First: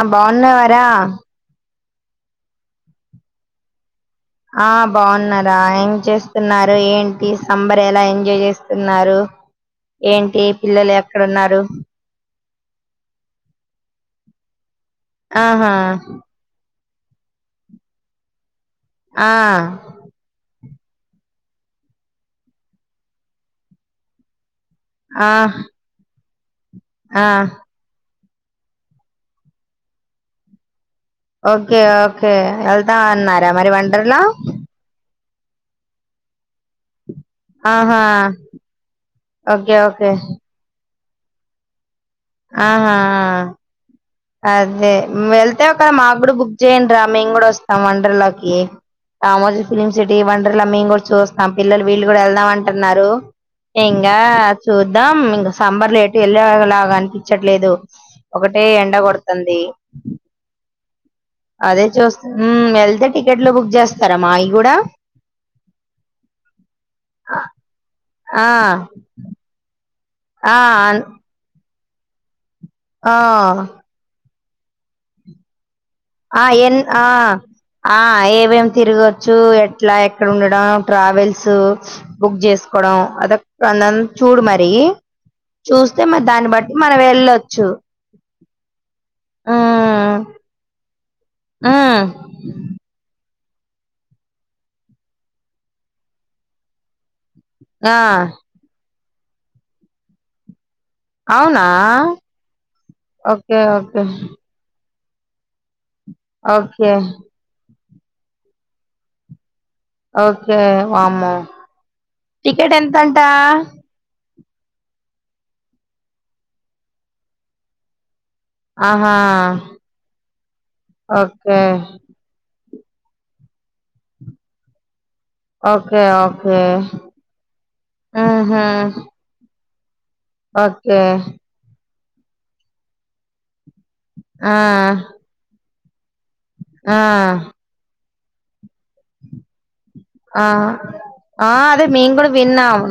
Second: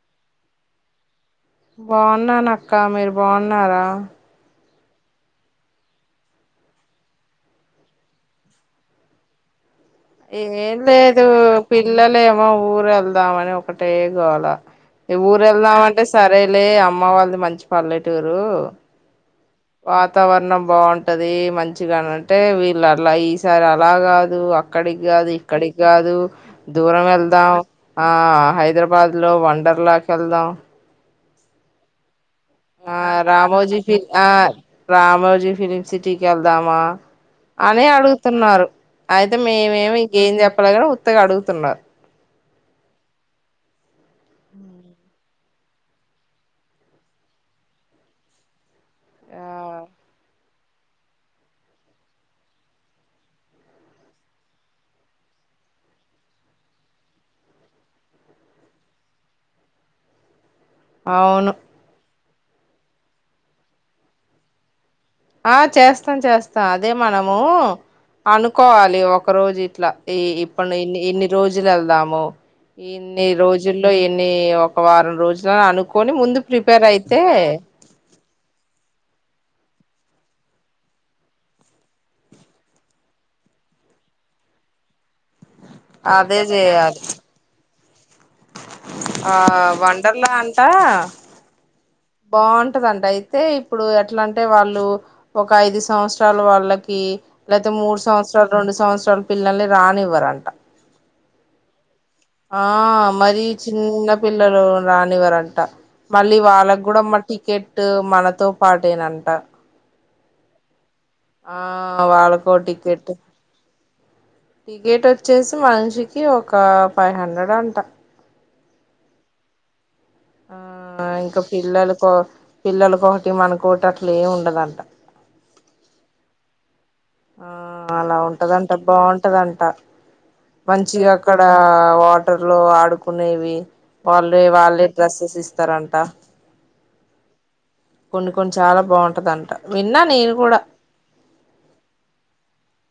ఆ బాగున్నా వార బాగున్నాన అక్క మీరు బాగున్నారా ఆ బాగున్నారా ఏం చేస్తున్నారు ఏంటి సంబర్ ఎలా ఎంజాయ్ చేస్తున్నారు ఏంటి ఏం పిల్లలు లేదు ఎక్కడున్నారు పిల్లలే ఏమో ఊరు వెళ్దామని ఒకటే గోల ఊరు ఆహా వెళ్దామ అంటే సరేలే అమ్ అమ్మ వాళ్ళది మంచి పల్లెటారు ఆ వాతావరణం బాగుంటది మంచిగాని అంటే వీళ్ళ అలా ఈసారి అలా కాదు అక్కడికి ఆ కాదు ఇక్కడి కాదు దూరం ఆ వెళ్దాం ఆ హైదరాబాద్ లో వండర్ లాకి వెళ్దాం ఓకే ఓ ఆ రామోజీ ఫి ఆ రామోజీ ఫిలిం సిటీకి వెళ్దామా అని ఆహా అడుగుతున్నారు అయితే ఓకే మేమేమి ఓకే ఇంకేం చెప్పాలిగా కొత్తగా అడుగుతున్నారు ఆహా అదే వె అయితే ఒక మాకు కూడా బుక్ చేయడిరా మేము కూడా వస్తాం వండర్ లాకి ఆ మ ఫిమ్ సిటీ మేము కూడా చూస్తాం పిల్లలు వీళ్ళు కూడా వెళ్దాం అంటున్నారు ఇంకా చూద్దాం ఇంకా సంబర్లు ఎటు వెళ్ళలాగాంటే ఇచ్చట్లేదు ఒకటే ఎండ కొడుతుంది అవును అదే చూస్త ఉమ్ ఎల్ అ టికెట్లు బుక్ చేస్తారా మావి కూడా ఆ చేస్తా చేస్తా అదే మనము ఆ అనుకోవాలి ఒక రోజు ఇ ఇట్లా ఈ ఆ ఇప్పండు ఇన్ని ఇన్ని రోజుల దాము ఆ ఇన్ని రోజుల్లో ఎన్ని ఒక్ ఒక వారం రోజుల అనుక్ ఆ ఎన్ ఆ ఆ ఏవేం తిరగొచ్చు ఎట్లా ఎక్కడ ఉండడం ట్రావెల్స్ బుక్ జేసుకోవడం అదొక్ అంద చూడు మరి చూస్తే మరి అదే దాన్ని బట్టి మనం చేయాలి వెళ్ళొచ్చు. ఆ ఉమ్ వండర్లా అంటా ఉమ్ బాగుంటదంట ఐ తే ఇప్పుడు ఎట్ల అంటే వాళ్ళు, ఒక ఐదు సంవత్సరాలు వాళ్ళకి లేతే ఆ మూడు సంవత్సరాలు రెండు సంవత్స టోల్ పిల్లల్ని రానివ్వరంట అవునా? ఆ, మరీ ఓకే ఓకే చిన్న పిల్లలు ఉన్ రాన్నీవరంట. మళ్ళీ వాళ్ళకి ఓకే గూడ మరి టికెట్ టు మనతో పాటేనంట. ఓకే వామ్మో, ఆ టికెట్ ఎంతంట? చ్చేసి మనిషికి ఒక ఫైవ్ హండ్రెడ్ అంట. ఆహా ఆ ఇంక ఓకే పిల్లల కో పిల్లలకొకటి మనకోటి అట్లెం ఉండదంట. ఓకే ఓకే ఆ అలా ఉహు ఉంటదంట బావుంటదంట. ఓకే మంచిగ అక్కడ వా వాటర్ లో ఆడుకునేవి వాల్లే ఆ వాల్లే డ్రెస్యెస్ ఇస్ తరంట ఉమ్ కొన్ని కొన్ని చాలా బాగుంటది అంట. ఆ ఆ అదే మేం కూడా విన్నాము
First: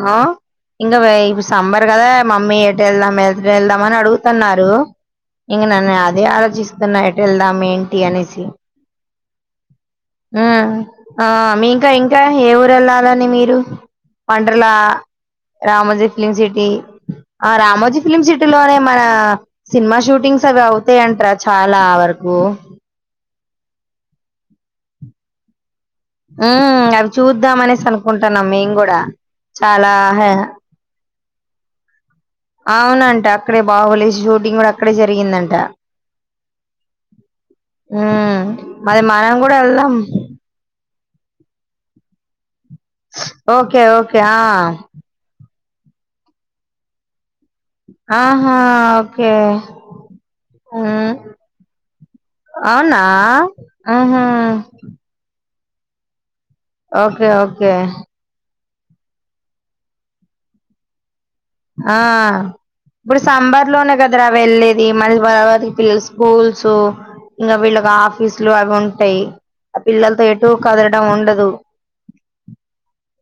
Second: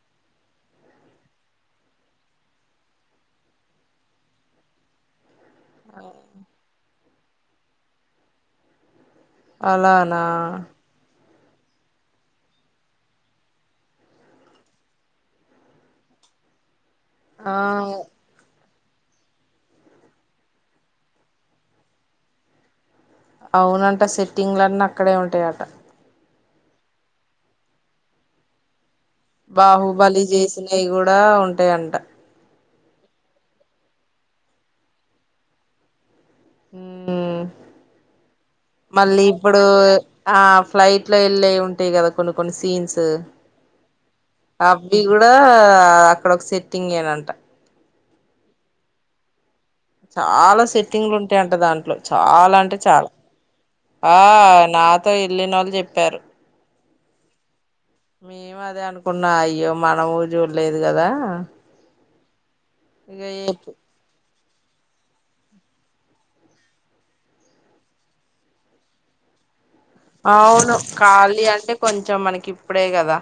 ఇంకా [unintelligible] సమ్మర్ కదా మమ్మీ ఎట వెళ్దాం ఎదుట వెళ్దాం అని అడుగుతున్నారు [unintelligible] అదే ఆలోచిస్త ఎట్లేదం ఏంటి అనేసి అలానా ఉమ్ ఆ మీంకా ఇం ఇంకా ఏ ఊరు వెళ్ళాలని మీరు వండర్లా రామజీ ఫిలిం సిటీ ఆ రామోజీ ఫిలిమ్ సిట్లో మన సినిమా షూటింగ్స్ అవి అవుతాయంటార చాలా వరకు అవునంట సెట్టింగ్ ల అన్నీ అక్కడే ఉంటాయిట ఉ అవి చూద్దామ అనేసి అనుకుంటున్నాం మేం కూడా చాలా బాహుబలి చేసినావి కూడా అ ఉంటాయింట అవున అంట అక్కడే బాగులేసి షూటింగ్ కూడా అక్కడే జరిగిందంట ఉమ్ మరి మళ్ళీ మనం కూడా ఇప్పుడు వెళ్దాం ఆ ఫ్లైట్ ఇట్లో వెళ్ళ ఉంటాయి కదా కొ సీన్స్ ఓకే ఓకే ఆ అవి కూడా అక్కడ ఒక సెట్టింగ్ ఏనంట ఆహా ఓకే చాలా ఉమ్ సెట్టింగ్లు ఉంటాయంట దాంట్లో చాలా అంటే అవునా చాలా ఆ ఉహు నాతో వెళ్ళిన వాళ్ళు చెప్పారు ఓకే ఓకే మేము అదే అనుకున్నా అయ్యో మనము చూడలేదు కదా ఆ ఇప్పుడు ఇక సాంబార్ లోనే కదా రా వెళ్ళలేది మళ్ళీ తర్వాత పిల్లలు స్కూల్స్ ఇంకా వీళ్ళ ఒక ఆఫీసులు అవి ఉంటాయి ఆ పిల్లలతో ఎటు అవును కదలడం ఖాళీ ఉండదు అంటే కొంచెం మనకి ఇప్పుడే కదా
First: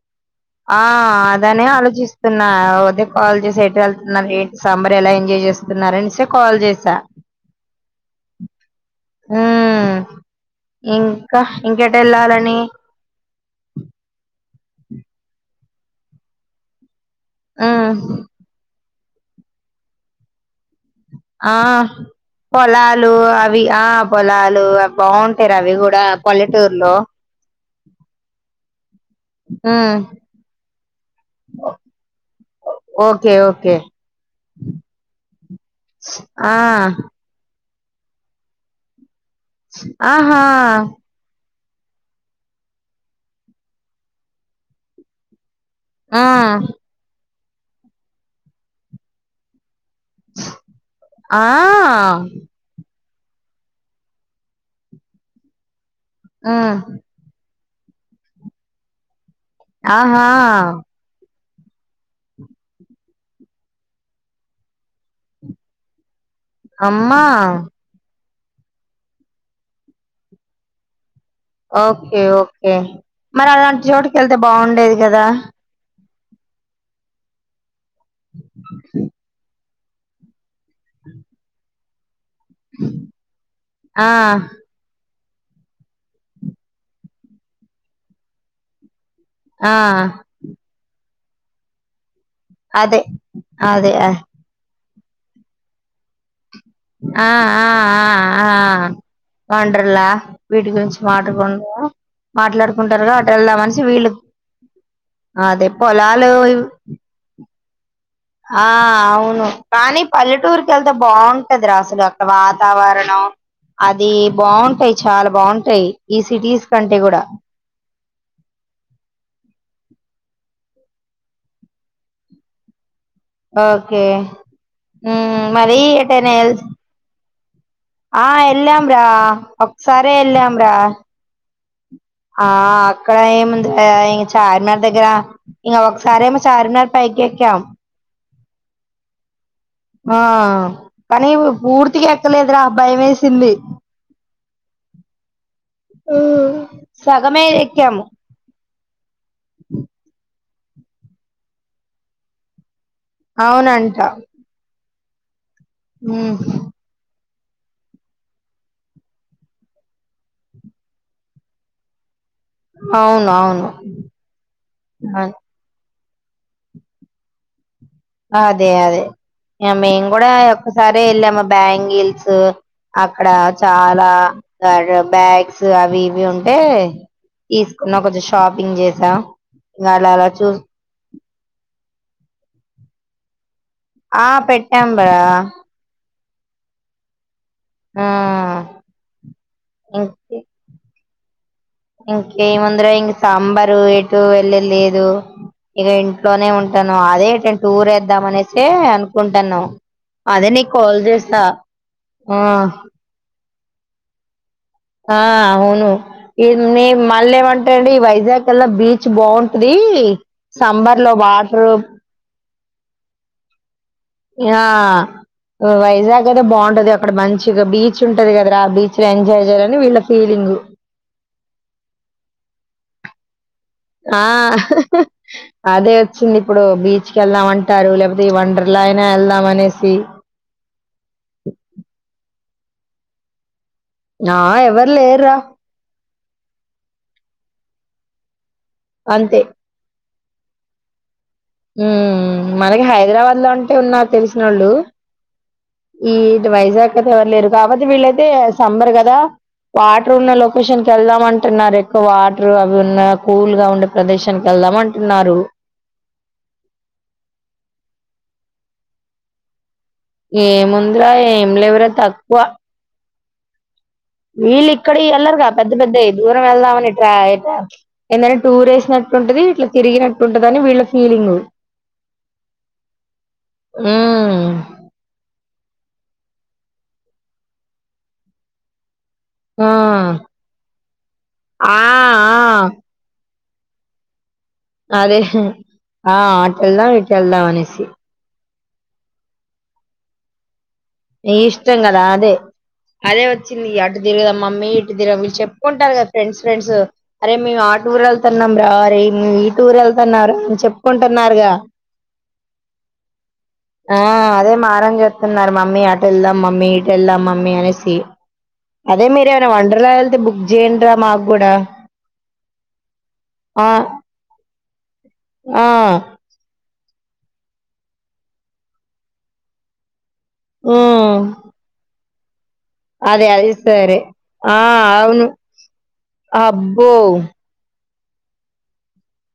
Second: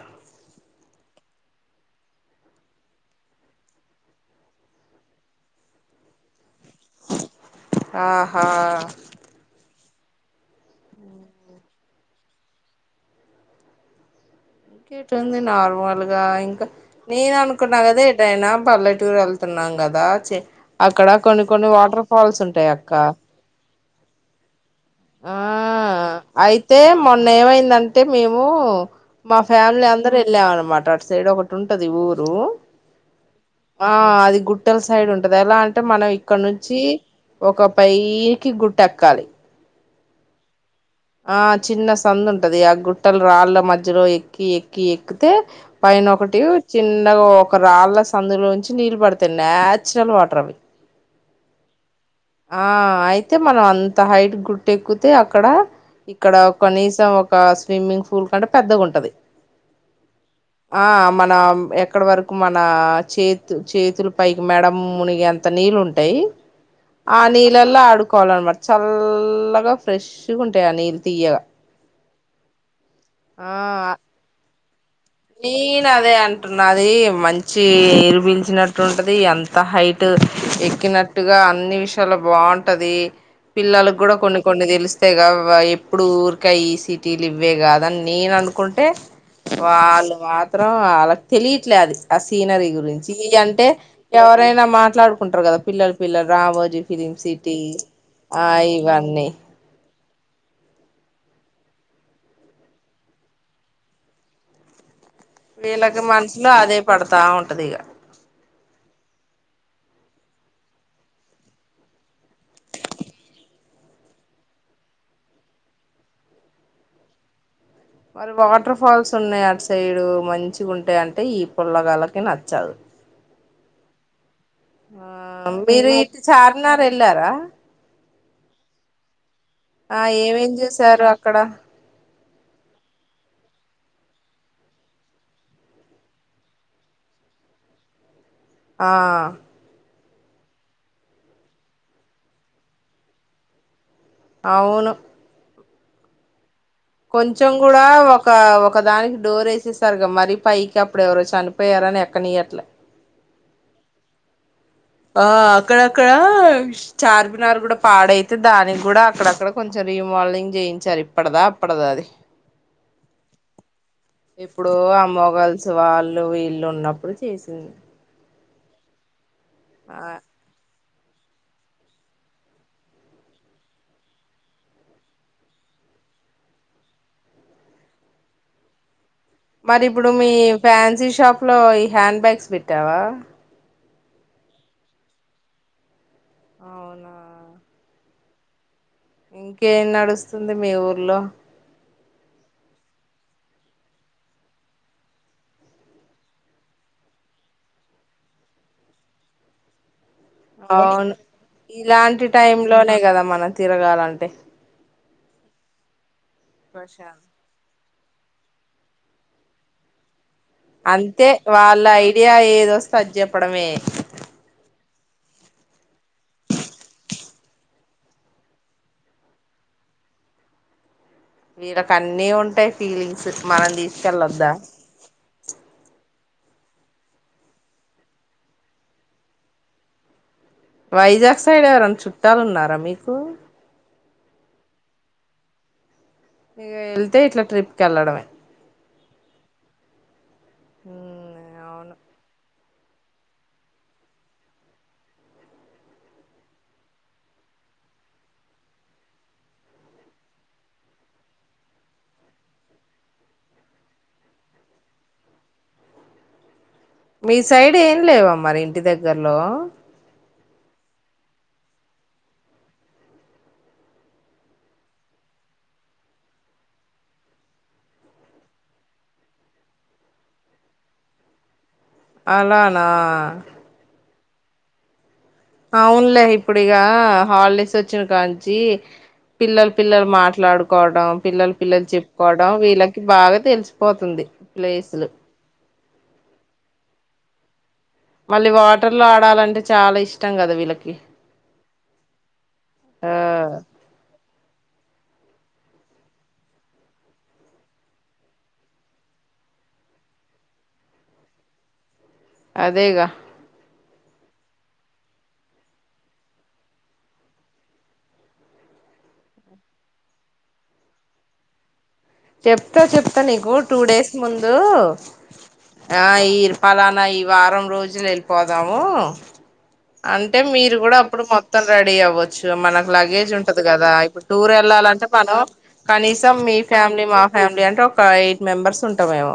ఆ అదనే ఆలోచిస్తున్నా, దే కాల్ చేసి ఎట్ వెళ్తున్నారు లే సాంబర్ ఎలా ఎంజాయ్ చేస్తున్నారుని కాల్ చేసి ఆహా ఉ ఇంకా ఇంకెట వెళ్ళాలని ఇంకేట ఉంది నార్మల్గా ఇంకా నేను అనుకున్నా ఉమ్ కదా ఏ టానా పర్ల చుూరు వెళ్తున్నాం కదా చె ఆ అక్క పొలాలు అవి ఆ పొలాలు ఆ బాగుంటారు అవి కూడా అయితే పల్లెటూరులో మొన్న ఏమైందంటే, మేము మా ఫ్యామిలీ ఉమ్ అందరూ వెళ్ళామ అనమాట అటు సైడ్ ఒకటి ఉంటది ఊరు, ఓకే ఓకే ఆ అది గుట్టెల సైడ్ ఉంటది ఎలా అంటే మనం ఇక్కడ ఆ నుంచి ఒక పైకి గుట్ట ఎక్కాలి ఆహా ఆ చిన్న సందు ఉంటది ఆ గుట్టలు రాళ్ళ మధ్యలో ఎక్కి ఎక్కి ఎక్కితే పైన ఆ ఒకటి చిన్నగా ఒ క రాళ్ళ సందులో నుంచి నీళ్లు పడుతయి న్యా చురల్ వాటర్ అవి ఆ ఆ అయి తే మనం అంత హైట్ గుట్టెక్కుతే అక్కడ ఇక్కడ ఉమ్ కనీసం ఒక స్విమ్మింగ్ పూల్ కంటే పెద్దగా ఉంటది ఆహా ఎక్కడ వరకు మన చేతు చేతుల పైకి మెడ మునిగే అంత నీళ్ళు ఉంటయి ఆ అమ్మా నీళ్లల్ల ఆడు కోవాల అన్నమాట చల్లగా ఫ్రెష్ గా ఉంటయి ఆ నీళ్ళు తీయగా ఓకే ఓకే మరి అలాంటి ఆ చోటుకెళ్తే బాగుం నేను అదే అంటున్న అదీ మంచి లిచినట్టుంటది అం త హైట్ ఎక్కినట్టుగా అన్ని విషయాలు బాంటది పిల్లలకు ఆ కూడ కొన్ని కొన్ని తెలు స్తేగా ఎప్పుడు ఊరికా ఈ సిటీలు ఇవ్వే గాదని నేను అనుకుంటే ఆ వాళ్ళు మాత్రం ఆళ్ళకు తెలిట్లే అది ఆ సీనరీ అదే గురించి ఇగ అంటే అదే అ ఎవరైనా మాట్లాడు కుంటరు కదా పిల్లలు పిల్లలు రామో ఆ ఆ ఆ ఆ ఇవన్నీ వండ్రల్ల వీటి గురించి మాటాకుం మాట్లాడుకుంటారు గా అటు వెళ్దామనేసి వీళ్ళు అదే వీళ్ళకి పొలాలు మనుసులో ఇవ్ అదే పడతా ఉంటది ఇగ ఆ అవును కానీ పల్లెటూరుకెళ్తే బాగుంటది రా అసలు అంత వాతావరణం అది బాగుంటాయి చాలా బాగుంటాయి ఈ సిటీస్ కంటే కూడ మరి వాటర్ ఫాల్స్ ఉన్నాయి అటు సైడు మంచిగుంటయంటే ఈ పుల్లగాల్లకి నచ్చదు ఓకే ఆ మ్మ్ మరీ మీరు ఇటు ఎటైనా చార్మినార్ వెళ్ళారా ఆ యెళ్ళాం రా ఆ ఒక్కసారే ఏమేం వెళ్ళాం రా చేసారు అక్కడ ఆ అక్కడ ఏముంది ఇంగ చార్మినార్ దగ్గర ఇంగ ఒకసారి ఏమో చార్మినార్ పైకి ఎక్కాం ఆ ఆ కానీ పూర్తిగా ఎక్కలేదురా భయం వేసింది అవును ఆ కొంచం కూడా ఒక ఒక దానికి డోర్ వేసేస్తారు కదా మరి పైకి అప్పుడు ఎవరో చనిపోయారని ఎక్కనియ్యట్లే అవునంట ఆ ఇక్కడ అక్కడ ఆ ఉమ్, చార్మినార్ చార్మినార్ కూడా పాడైతే దానికి కూడా అక్కడక్కడ కొంచెం రీమోడలింగ్ చేయించారు ఇప్పుడదా అప్పడదా అది అవును అవును ఎప్పుడో ఆ అను మొగల్స్ వాళ్ళు వీళ్ళు ఉన్నప్పుడు చేసింది అదే అదే ఆ మేం కూడా సరే వెళ్ళామా బ్యాంగిల్స్ అక్కడ చాలా బ్యాగ్స్ అవి ఇవి ఉంటే తీసుకున్నా కొంచెం షాపింగ్ చేసాం మరి ఇప్పుడు మీ ఫ్యాన్సీ షాప్ లో హ్యాండ్ బ్యాగ్స్ పెట్టావా ఆ పెట్టాం రా అవునా ఆ ఇంకేం నడుస్తుంది మీ ఊర్లో ఇంకే ఉంది రా ఇంక సమ్మర్ ఎటు వెళ్ళేదిలేదు ఇక ఇంట్లోనే ఉంటాను అదే టూర్ వేద్దాం అనేసి అనుకుంటాన్నామ్ అవును ఇలాంటి టైమ్ ఆ లోనే కదా మనం తిరగాలంటే ఆ అవును ఇ న ప్రశాంత్ మళ్ళీ ఏమంటాండి వైజాగ్ ఎలా బీచ్ బావుంటది అంతే వాళ్ళ ఐడియా ఏదో తజప్పడమే [unintelligible] ఆ వైజాగ్ అయితే బాగుంటది అక్కడ మంచిగా బీచ్ ఉంటది రా కదా ఆ బీచ్ లో ఎంజాయ్ చేయాలని వీళ్ళ ఫీలింగ్ వీళ్ళకు అన్నీ ఉంటాయి ఫీలింగ్స్ మనం ఆ తీసుకెళ్ళొద్దా హా అదే వచ్చింది ఇప్పుడు బీచ్ కి వెళ్దాం అంటారు లేకపోతే వండర్ లా అయినా వెళ్దాం అనేసి వైజాగ్ సైడ్ ఎవరన్నా చుట్టాలు ఉన్నార రా మీకు ఆ ఎవరు లేరు రా ఇగ వెళ్తే ఇట్లా ట్రిప్ కి వెళ్ళడమే అంతే ఉ ఉ మనకి హైదరాబాద్ లో అంటే ఉన్నారు తెలిసినోళ్ళు ఈది వైజాగ్ అతే ఎవరు లేరు కాబట్టి వీళ్ళయితే సంబర్ కదా, వాటర్ ఉన్న లొకేషన్ కి వెళ్దామ అంటున్నారు ఎక్కువ వాటర్ అవి ఉన్న కూల్ గా ఉండే ప్రదేశానికి వెళ్దామ అంటున్నారు. మీ సైడ్ ఏం లేవా మరి ఇంటి దగ్గర్లో ఏముందిరా ఏం లేవరా తక్కువ వీళ్ళు ఇక్కడికి వెళ్లరు కదా పెద్ద పెద్ద దూరం వెళ్దాం అని టూర్ వేసినట్టు ఉంటది, ఇట్లా తిరిగినట్టు ఉంటది అని వీళ్ళ ఫీలింగ్ అలానా ఉ అవునులే ఇప్పుడు ఇక హాలిడేస్ వచ్చిన కాంచి పిల్లల ఆ పిల్లలు మాట్లాడుకోవడం, పిల్లల ఆ పిల్లలు చెప్పుకోవడం వీళ్ళకి బాగా తెలిసిపోతుంది ప్లేసులు అదే ఆ అటెల్దాం ఇటెల్దాం అనేసి మళ్ళీ వాటర్ లో ఆడాలంటే చాలా ఇష్టం కదా వీళ్ళకి ఇష్టం కదా అదే ఆ అదే వచ్చింది ఈ అటు తిరుగుదామ్ మమ్మీ ఇటుదిరం వీళ్ళు చెప్పుకుంటారు కదా ఫ్రెండ్స్ ఫ్రెండ్స్, అరే మేము ఆ టూర్ వెళ్తున్నాం రా అరే ఈ టూర్ వెళ్తున్నారా అని చెప్పుకుంటున్నారుగా అదేగా ఆ అదే మారం చేస్తున్నారు మమ్మీ అట వెళ్దాం మమ్మీ ఇటు వెళ్దాం మమ్మీ అనేసి, అదే మీరు ఏమైనా వండర్లా వెళ్తే బుక్ చేయండిరా మాకు కూడా చెప్తా చెప్తా నీకు ఆ టూ డేస్ ముందు ఆ ఈ పలానా ఈ వారం రోజులు వెళ్ళిపోదాము అంటే మీరు కూడా ఉమ్ అప్పుడు మొత్తం రెడీ అవ్వ మనకు అదే లగేజ్ అది ఉంటది కదా సరే ఇప్పుడు టూర్ ఆ వెళ్లాలంటే, అవును మనం కనీసం మీ అబ్బో ఫ్యామిలీ మా ఫ్యామలీ అంటే ఒక ఎయిట్ మెంబర్స్ ఉంటాం మేము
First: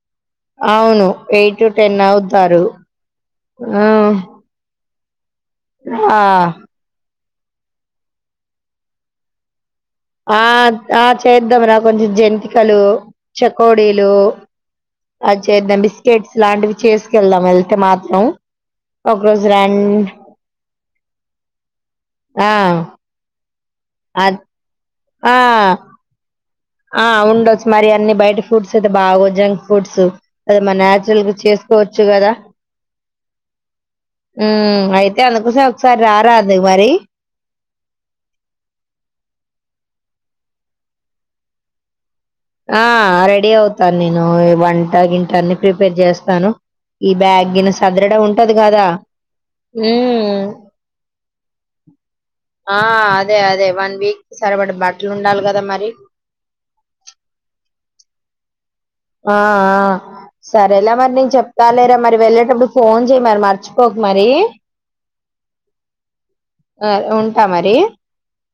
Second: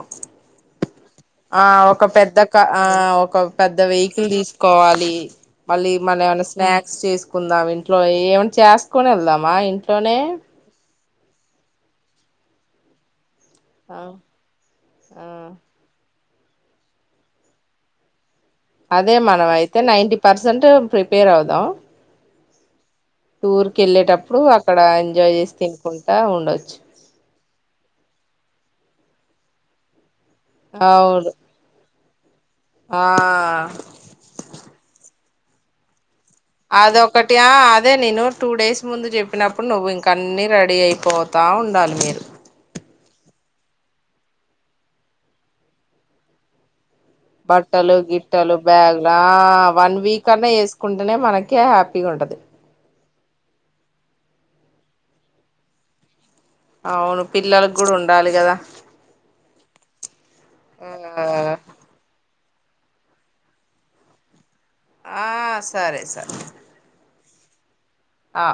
అవును ఎయిట్ ఆ టు టెన్ ఒక పెద్ద అవుతారు క ఆ ఒక పెద్ద ఆ వెహికల్ తీసుకోవాలి ది మళ్ళీ మన ఏమన్న ఆ స్నాక్స్ చేసు కుందాం ఇంట్లో ఏమ చేసుకుని వెళ్దామా ఇం తోనే ఆ ఆ చేద్దాం రా కొంచెం జంతికలు ఆ చకోడీలు ఆ అ చేద్దాం బిస్ కేక్స్ లాంటివి చేసుకెళ్దాం వెళ్తే మాత్రం అదే ఒక రోజు మనం అయితే run ninety percent prepare అవుదాం ఆ టూర్ కి అద్ వెళ్ళేటప్పుడు అక్కడ ఎంజాయ్ ఆ చేసి తినుకుంటా ఉండోచ్చు బాగొ జంక్ ఫుడ్స్ అది మన అవును న్యాచురల్గా చేసుకోవచ్చు వచ్చు గదా ఆ ఇయ్యల ఒక్కసారీ ఒక్కసారీ రారాదు మరి అదొక్కటియా అద్ అదే నేను టూ డేస్ ముందు చెప్పినప్పుడు నువ్వు ఇంక అన్న రెడీ అయిపోతా ఉండాలి మీరు ఆ రెడీ అవుతాను నేను వంట గింటా అన్ని ప్రిపేర్ చేస్తాను ఈ బ్యాగ్ గిన బట్టలు సదరడం గిట్టలు ఉంటది కదా బ్యాగుల ఆ వన్ వీక్ హ్మ్ అన్నా వేసుకుంటేనే మనకే హ్యాపీగా ఉంటది ఆ అదే అదే వన్ వీక్ సరపడ బట్టలు ఉండాలి కదా మరి అవును పిల్లలకి కూడా ఉండాలి గదా ఆ ఆ సరేలా మరి నేను ఆ చెప్తా లేరా మరి వెళ్ళట్ ఇప్పుడు ఫోన్ చేయ్ మరి మర్చిపోక మరి ఆ సరే సరే ట మరి అ